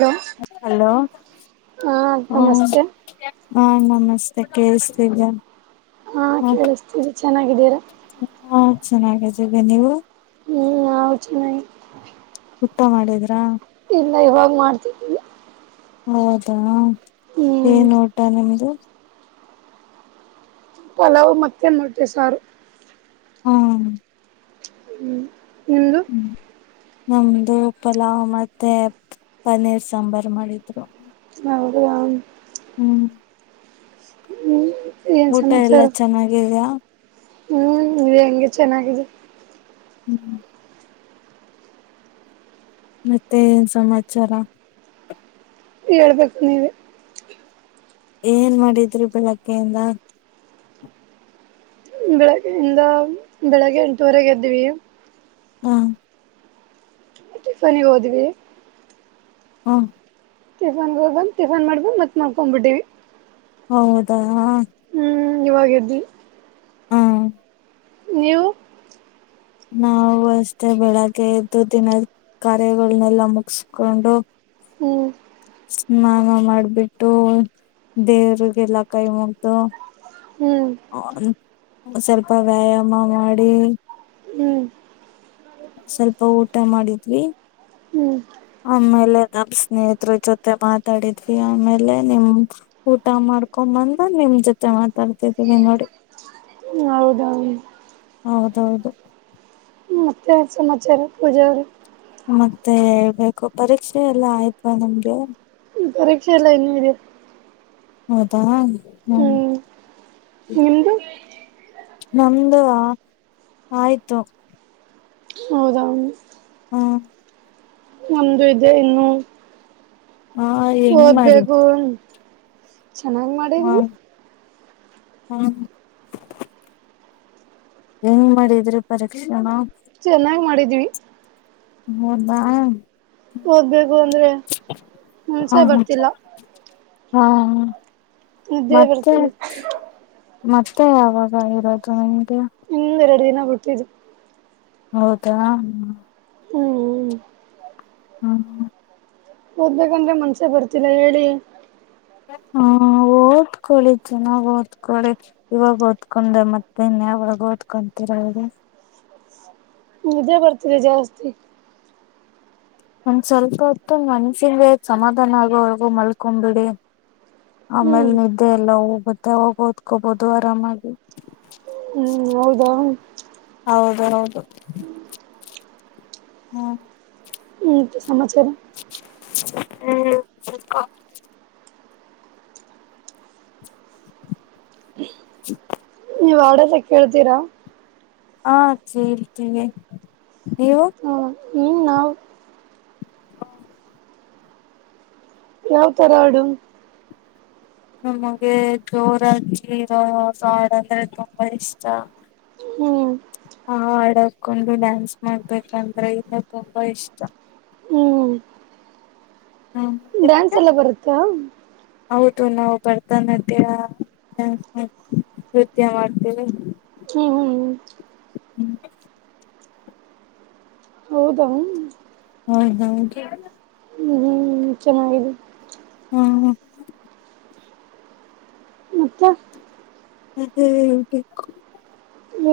Hello hello ಹಾ ಹ್ಮ ನಮಸ್ತೆ ಹಾ ನಮಸ್ತೆ ಕೇೇಳಸ್ತಿದ ಹಾ ಕೇಳಸ್ತೀರಿ ಚೆನ್ನಾಗಿದ್ದೀರ ಚೆನ್ನಾಗಿದ್ದೀಿ ನೀವು ಹ್ಮ ನ ಹ ಚ ನ ತುಪ್ಪ ಮಾಡಿದ್ರಾ ಇಲ್ಲ ಇವಾಗ ಮಾಡ್ತಿದ್ದಿಲ್ಲ ಹೌದಾ ಏನ್ ೋಟಾ ನಿಮ್ದು ಪಲಾಾವ್ ಮತ್ತೆ ಮಾಡತ ಸಾರು ಹ್ಮ ಹ್ಮ್ ನಿಂದು ನಮ್ದು ಪಲಾವ್ ಮತ್ತೆ ಪನ್ನೀರ್ ಸಾಂಬಾರ್ು ಮಾಡಿದ್ರು [inaudible] ಹ್ಮ್. ಹ್ಮ್. ಏನ್ ಊಟ ಸಮಾಚಾರ ಎಲ್ಲ ಚೆನ್ನಾಗಿದ್ದೀಯಾ. ಹ್ಮ್ ಇ ಹೆಂಗೆ ಚೆನ್ನಾಗಿದೆ. ಹ್ಮ್. ಮತ್ತೆ ಏನ್ ಸಮಾಚಾರ. ಹೇಳ್ಬೇಕು ನೀವೆ. ಏನ್ ಮಾಡಿದ್ರಿ ಬೆಳಗ್ಗೆಯಿಂದ. ಬೆಳಗ್ಗೆ ಇಂದ ಬೆಳಗ್ಗೆ ಎಂಟುವರೆಗೆದ್ದ್ವಿ. ಹ್ಮ. ಟಿಫನಿಗೆ ಹೋದ್ವಿ. ಹ್ಮ. ಟಿಫನ್ ಗೆ ಹೋಗಿ ಬಂದ್ ಟಿಫಾನ್ ಮಾಡ್ಬಂದ್ ಮತ್ ಮಲ್ಕೊಂಡ್ಬಿಟ್ವಿ. ಹೌದಾ ಹ. ಹ್ಮ್ ಇವಾಗ್ ಎದ್ದಿವಿ. ಹ್ಮ. ನೀವು. ನಾವವು ಅಷ್ಟೇ ಬೆಳಗ್ಗೆ ಎದ್ದು ದಿನದ ಕಾರ್ಯಗಳನ್ನೆಲ್ಲ ಮುಗಸ್ಕೊಂಡು. ಹ್ಮ್. ಸ್ನಾನ ಮಾಡ್ಬಿಟ್ಟು ದೇವರಿಗೆಲ್ಲ ಕೈಮುಗಿದು. ಹ್ಮ್ [inaudible] ಸ್ವಲ್ಪ ವ್ಯಾಯಾಮ ಮಾಡಿ. ಹ್ಮ್. ಸ್ವಲ್ಪ ಊಟ ಮಾಡಿದ್ವಿ ಹ್ಮ್ ಆಮೇಲೆ ನಮ್ ಸ್ನೇಹಿತರ ಜೊತೆ ಮಾತಾಡಿದ್ವಿ ಆಮೇಲೆ ನಿಮ್ ಊಟ ಮಾಡ್ಕೊಂಡ್ ಬಂದು ನಿಮ್ ಜೊತೆ ಮಾತಾಡ್ತಿದೀನೀ ನೋಡಿ. ಹೌದ. ಹೌದೌದು. ಮತ್ತೆ ಏನ್ಸಮಾಚಾರ ಪೂಜಾ ಅವರೇ. ಮತ್ತೆ ಹೇಳ್ಬೇಕು ಪರೀಕ್ಷೆ ಎಲ್ಲ ಆಯ್ತಾ ನಿಮ್ದು. ಪರೀಕ್ಷೆ ಎಲ್ಲ ಇನ್ನೂ ಇದೆ. ಹೌದಾ ಹ್ಮ ಹ್ಮ್ ನಿಮ್ದು ನಮ್ದು ಆ ಆಯ್ತು. ಹೌದಾ ಹ್ಮ. ನಮ್ದು ಇದೆ ಇನ್ನು. ಹ ಹೆಂಗ್ ಓದ್ಬೇಕು. ಮಾಡಿದ್ರಿ ಚೆನ್ನಾಗ್ ಮಾಡಿದ್ವಿ. ಹ್ಮ. ಹೆಂಗ ಮಾಡಿದ್ರಿ ಪರೀಕ್ಷೆನ. ಚೆನ್ನಾಗ್ ಮಾಡಿದ್ವಿ. ಹೌದಾ. ಓದ್ಬೇಕು ಅಂದ್ರೆ ಹಾ ಮನ್ಸೆ ಹಾ ಬರ್ತಿಲ್ಲ. ಹಾ ನಿದ್ದೆ ಮತ್ತೆ ಬರ್ತಿದೆ. ಮತ್ತೆ ಯಾವಾಗ ಇರೋದು. ಇನ್ನು ಎರಡು ದಿನ. ಹುಟ್ಟಿದ್ದು ಹೌದಾ ಹ್ಮ್್ಮ ಹ್ಮ ಓದ್ಬೇಕಂದ್ರೆ ಮನ್ಸೇ ಬರ್ತಿಲ್ಲ ಹೇಳಿ ಹ್ಮ ಓದ್ಕಳಿ ಚೆನ್ನಾಗ್ ಓದ್ಕಳಿ ಇವಾಗ ಓದ್ಕೊಂಡೆ ಮತ್ತೆಇನ್ ಯಾವಾಗ ಓದ್ಕೊಂತಿರ ಹೇಳಿ ನಿದ್ದೆಬರ್ತಿದೆ ಜಾಸ್ತಿ ಒಂದ್ ಸ್ವಲ್ಪ ಹೊತ್ತು ಮನ್ಸಿನ್ ಸಮಾಧಾನ ಆಗೋವರ್ಗೂ ಮಲ್ಕೊ್ಬಿಡಿ ಹ್ಮ್ ಆಮೇಲ್ ನಿದ್ದೆ ಎಲ್ಲ ಹೋಗುತ್ತೆ ಅವಾಗ ಓದ್ಕೋಬೋದುಆರಾಮಾಗಿ ಹೌದಾ ಹೌದು ಹ್ಮ್ ಸಮಾಚಾರ ಹ್ಮ ಕುತ್ಕೋ [inaudible] ನೀವು ಆಡ್ಲೇಬೇಕು ಸಿರಾ ಹಾ ಚೇಳ್ತೀವಿ ನೀವು ಹೌದು ಯಾವ್ ತರ ಆಡು ನಮಗೆ ಜೋರಾಗಿ ಇರೋ ಹಾಡ ಅಂದ್ರೆ ತುಂಬಾ ಇಷ್ಟ ಹ್ಮ್ ಆ ಹಾಡ ಹಾಕೊಂಡು ಡ್ಯಾನ್ಸ್ ಮಾಡ್ಬೇಕಂದ್ರೆ ಇನ್ನು ತುಂಬಾ ಇಷ್ಟ ಹ್ಮ್ ಹ ಡ್ಯಾನ್ಸ್ ನಿಮ್ಗೆ ಎಲ್ಲ ಬರತ್ತ ಹೌದು ನಾವು ಭರ್ತನಾಟ್ಯ ನೃತ್ಯ ಮಾಡ್ತೀವಿ ಹ್ಮ್ ಹ್ಮ್ ಹ್ಮ ಹೌದಾ ಹೌ ಹಾ ಹ್ಮ ಚೆನ್ನಾಗಿದೆ ಹ್ಮ್ ಮತ್ತೆ ಹದ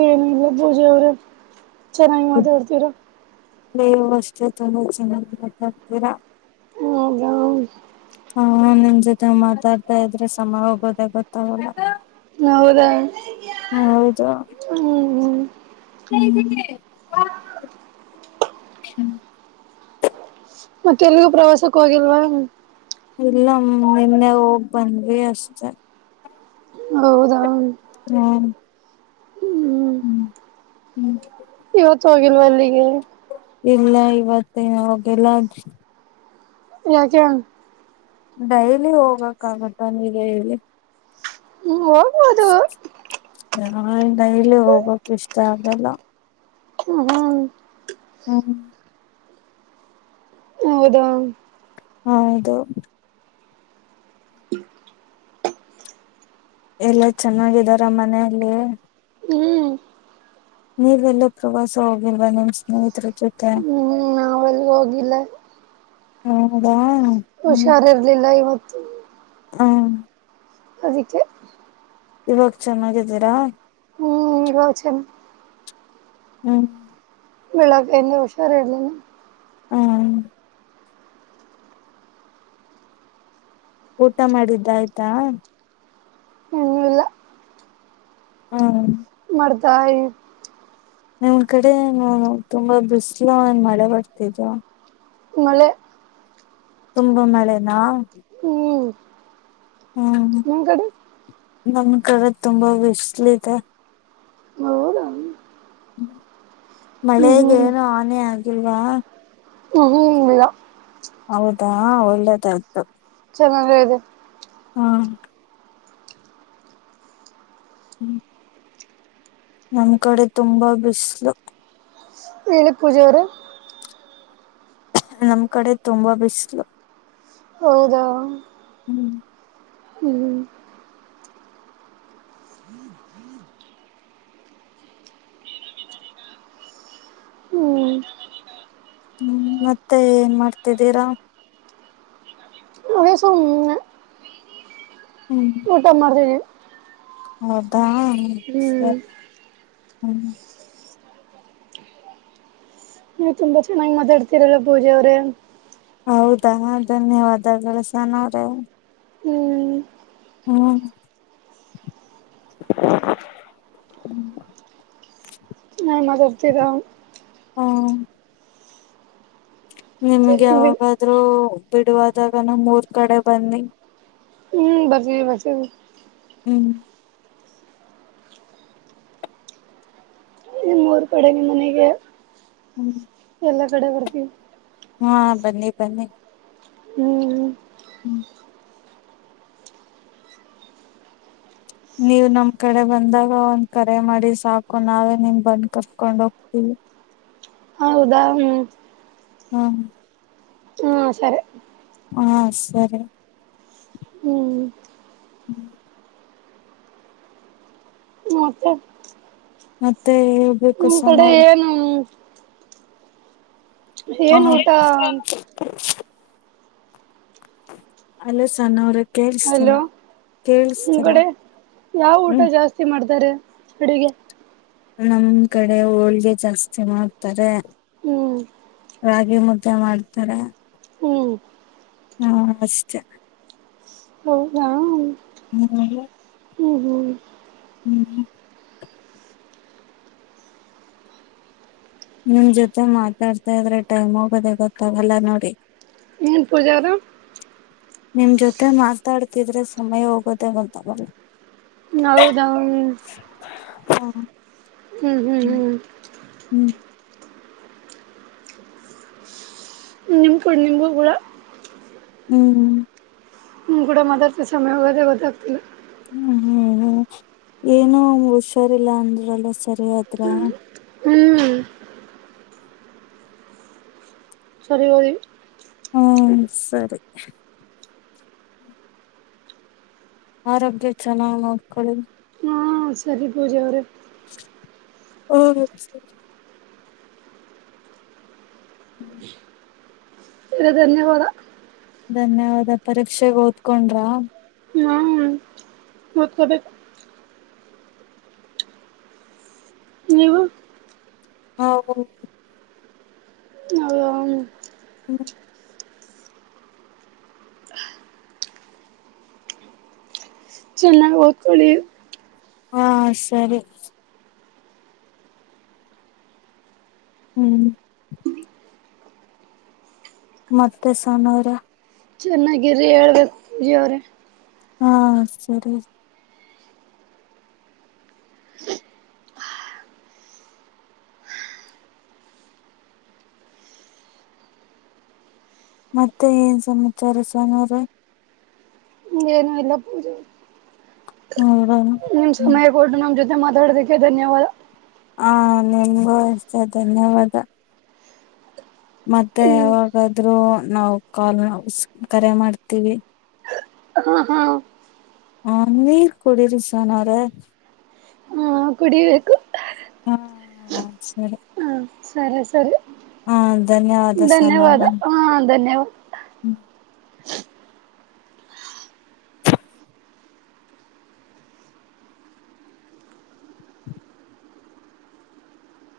ಏನಿಲ್ಲ ಪೂಜೆ ಅವ್ರೆ ಚೆನ್ನಾಗಿ ಮಾತಾಡ್ತೀರಾ ನೀವು ಅಷ್ಟೆ ತುಂಬಾ ಚೆನ್ನಾಗಿ ಮಾತಾಡ್ತೀರಾ ಹೌದಾ ಹಾ ನಿಮ್ ಜೊತೆ ಮಾತಾಡ್ತಾ ಇದ್ರೆ ಸಮ ಹೋಗೋದ ಗೊತ್ತಾಗಲ್ಲ ಹೌದಾ ಹ್ಮ ಹ್ಮ್ ಹ್ಮ್ ಮತ್ತೆಲ್ಲಿಗೂ ಪ್ರವಾಸಕ್ಕೂ ಹೋಗಿಲ್ವಾ ಇಲ್ಲ ನಿನ್ನೆ ಹೋಗ್ ಬಂದ್ವಿ ಅಷ್ಟೆ ಹೌದಾ ಹ್ಮ ಹ್ಮ್ ಹ್ಮ್ ಇವತ್ತು ಹೋಗಿಲ್ವಾ ಅಲ್ಲಿಗೆ ಇಲ್ಲ ಇವತ್ತ ಅವಾಗೆಲ್ಲೆ ಯಕ ಡೈಲಿ ಹೋಗಕ್ಾಗತ್ತ ನೀಗ ಹೇಳಿ ಹ್ಮ ಹೋಗ್ಬಹದು ನಾ ನೈಲಿ ಹೋಗ್ಕ್ ಇಷ್ಟ ಆಗಲ್ಲ ಹ್ಮ್ ಹ್ಮ ಹೌದಾ. ಹೌದು. ಎಲ್ಲಾ ಚೆನ್ನಾಗಿದಾರ ಮನೆಯಲ್ಲಿ. ಹ್ಮ್ ನೀವೆಲ್ಲು ಪ್ರವಾಸ ಹೋಗಿಲ್ವಾ ನಿಮ್ ಸ್ನೇಹತ್ರ ಜೊತೆ. ಹ್ಮ್ ನಾವೆಲ್ಲಿ ಹೋಗಿಲ್ಲ ಹೌದಾ. ಹ್ಮ್ ಹುಷಾರ್ ಇರ್ಲಿಲ್ಲ ಇವತ್ತ್ ಹ್ಮ್. ಹ. ಅದಿಕ್ಕೆ. ಇವಾಗ್ ಚೆನ್ನಾಗಿದ್ದೀರಾ. ನೀಗೌ ಚನಾಗ್ ಹ್ಮ್. ಬೆಳಗ್ಗೆಯಿಂದ ಹುಷಾರ್ ಇರ್ಲಿಲ್ಲ. ಹ್ಮ್. ಊಟ ಮಾಡಿದ್ದ್ ಆಯ್ತಾ. ಇನ್ನೂ ಇಲ್ಲ ಹಾ. ಮರ್ಡ್ತಾ ಇದೀನ್ ನಿಮ್ ಕಡೆ ಏನು ತುಂಬಾ ಬಿಸ್ಲು ಏನ್ ಮಳೆ ಬರ್ತಿದ್ದೀಯಾ. ಮಳೆ. ತುಂಬ ಮಳೆನಾ. ಹ್ಮ್ ಹ್ಮ್. ನಿಮ್ ಕಡೆ. ನಮ್ ಕಡೆ ತುಂಬಾ ಬಿಸ್ಲಿದೆ. ಹೌದಾ ಹ್ಮ್ ಮಳೆಗೆ ಹ್ಮ್ ಏನು ಹ್ಮ್ ಹಾನಿ ಆಗಿಲ್ವಾ. ಹ್ಮ್ ಇಲ್ಲ ಹೌದಾ ಒಳ್ಳೆದಾಯ್ತು. ಚೆನ್ನಾಗೇ ಇದೆ. ಹ್ಮ್. ನಮ್ ಕಡೆ ತುಂಬಾ ಬಿಸ್ಲು. ಹೇಳಿ ಪೂಜಾ ಅವ್ರೆ. ನಮ್ ಕಡೆ ತುಂಬಾ ಬಿಸ್ಲು. ಹೌದಾ. ಹ್ಮ್. ಹ್ಮ್. ಹ್ಮ್ ಹ್ಮ್ ಮತ್ತೆ ಏನ್ ಮಾಡ್ತಿದ್ದೀರಾ. ಅದೇ ಸುಮ್ನೆ ಹ್ಮ್. ಊಟ ಮಾಡ್ತಿದ್ದೀವಿ. ಹ್ಮ್. ಹಾ ಸರಿ. ಹ್ಮ್. ನೀವ್ ತುಂಬಾ ಚೆನ್ನಾಗ್ ಮಾತಾಡ್ತಿರಲ್ಲ ಪೂಜಾ ಅವ್ರೆ. ಹೌದಾ ಧನ್ಯವಾದಗಳು ಸಹನ ಅವ್ರೆ. ಹ್ಮ್ ಹ್ಮ್. [unintelligible] ಹ್ಮ್. ನ್ನಾಗ್ ಮಾತಾಡ್ತೀರಾ. ಹ್ಮ್ [unintelligible] ನಿಮ್ಗೆ ಚೆನ್ನಾಗಿ ಯಾವಾಗಾದ್ರೂ ಬಿಡುವಾದಾಗ ನಮ್ ಊರ್ ಕಡೆ ಬನ್ನಿ. ಹ್ಮ್ ಬರ್ತೀವಿ ಬರ್ತೀವಿ ಹ್ಮ್ ಮೂರು ಕಡೆ ನಿ ಮನೆಗೆ ಹ್ಮ್ ಎಲ್ಲ ಕಡೆ ಬರ್ತಿವ್ ಹಾ ಬನ್ನಿ ಬನ್ನಿ ಹ್ಮ್ ಹ್ಮ್ ನೀವ್ ನಮ್ ಕಡೆ ಬಂದಾಗ ಒಂದ್ ಕರೆ ಮಾಡಿ ಸಾಕು ನಾವೇ ನಿಮ್ ಬಂದ್ ಕರ್ಕೊಂಡ್ ಹೋಗ್ತೀವಿ ಹೌದಾ ಹ್ಮ್ ಹ್ಮ ಹ ಹ್ಮ ಸರಿ ಹಾ ಸರಿ ಹ್ಮ್ ಹ್ಮ್ ಮತ್ತೆ ಮತ್ತೆ ಹೇಳ್ಬೇಕ್ ನಿಮ್ಮ್ ಕಡೆ ಏನು ಹಾ ಏನ್ ಗೊತ್ತಾ ಅಲ್ಲ ಸಣ ಅವ್ರ ಅಲೋ ನಿಮ್ ಕಡೆ ಯಾವ ಊಟ ಹ್ಮ್ ಜಾಸ್ತಿ ಮಾಡ್ತಾರೆ ಅಡುಗೆ ನಮ್ ಕಡೆ ಹೋಳ್ಗೆ ಜಾಸ್ತಿ ಮಾಡ್ತಾರೆ ಹ್ಮ್ ರಾಗಿ ಮುದ್ದೆ ಮಾಡ್ತಾರ ಹ್ಮ್ ಹಾ ಅಷ್ಟೇ ಹೌದಾ ಹ್ಮ್ ಹ್ಮ್ ಹ್ಮ್ ಹ್ಮ್ ನಿಮ್ ಜೊತೆ ಮಾತಾಡ್ತಾ ಇದ್ರೆ ಟೈಮ್ ಹೋಗೋದ ಗೊತ್ತಾಗಲ್ಲ ನೋಡಿ ಏನ್ ಪೂಜಾರಾ ನಿಮ್ ಜೊತೆ ಮಾತಾಡ್ತಿದ್ರೆ ಸಮಯ ಹೋಗೋುದೇ ಗೊತ್ತಾವಲ್ಲ ಹೌದ ಹಾ ಹ್ಮ್ ಹ್ಮ್ ಹ್ಮ್ ಹ್ಮ್ ನಿಮಕು ನಿಂಬು ಗೂರ ಹ್ಮ್ ಹ ಕೂಡ ಮಾತಾಡ್ತಿ ಸಮಯ ಹೋಗೋದೇ ಗೊತ್ತಾಗ್ತಿಲ್ಲ ಹ್ಮ್ ಹ್ಮ್ ಏನ ಹುಷಾರಿಲ್ಲಾ ಅಂದ್ರಲ್ಲ ಸರಿಯಾದ್ರ ಹ್ಮ್ ಸರಿ ಬಿ ಹ್ಮ ಸರಿ ಆರೋಗ್ಯ ಚೆನ್ನಾಗ್ ನೋಡ್ಕೊಳ್ಳಿ ಹಾಂ ಸರಿ ಪೂಜೆಯ ಅವ್ರ ಹ ಹ್ಮ್ ಇ ಧನ್ಯವಾದ ಧನ್ಯವಾದ ಪರೀಕ್ಷೆೆಗೆ ಓದ್ಕೊಂಡ್ರ ಮತ್ತದ ನೀವು ಹ ಹ ಹ್ಮ್ ಚೆನ್ನಾಗಿ ಓದ್ಕೊಳ್ಳಿ ಹಾ ಸರಿ ಹ್ಮ್ ಮತ್ತೆ ಸನರ ಚೆನ್ನಾಗಿರಿ ಹೇಳ್ಬೇಕವ್ರ ಹಾ ಸರಿ ಮತ್ತೆ ಏನ್ ಸಮಾಚಾರ ಸೋಮಾರ ಏನು ಇಲ್ಲ ಪೂಜೆ ಹ್ಮದನು ನಿಮ್ ಸಮಯ ಕೊಟ್ಟು ನಮ್ ಜೊತೆ ಮಾತಾಡತ ಧನ್ಯವಾದ ಹಾ ನಿಮಗೂತ ಧನ್ಯವಾದ ಮತ್ತೆ ಯಾವಾಗಾದ್ರೂ ನಾವು ಕಾಲ್ ನ ಕರೆ ಮಾಡ್ತೀವಿ ಹಾ ಹಾ ಹ ನೀರ್ ಕುಡರಿಾನಾರ ಹಾ ಕುಡಿಬೇಕು ಹಾ ಸರಿ ಹಾ ಸರಿ ಸರಿ ಹ ಧನ್ಯವಾದ ಧನ್ಯವಾದ ಸೋನವ್ರೆ ಹಾ ಧನ್ಯವಾದ ಹ್ಮ.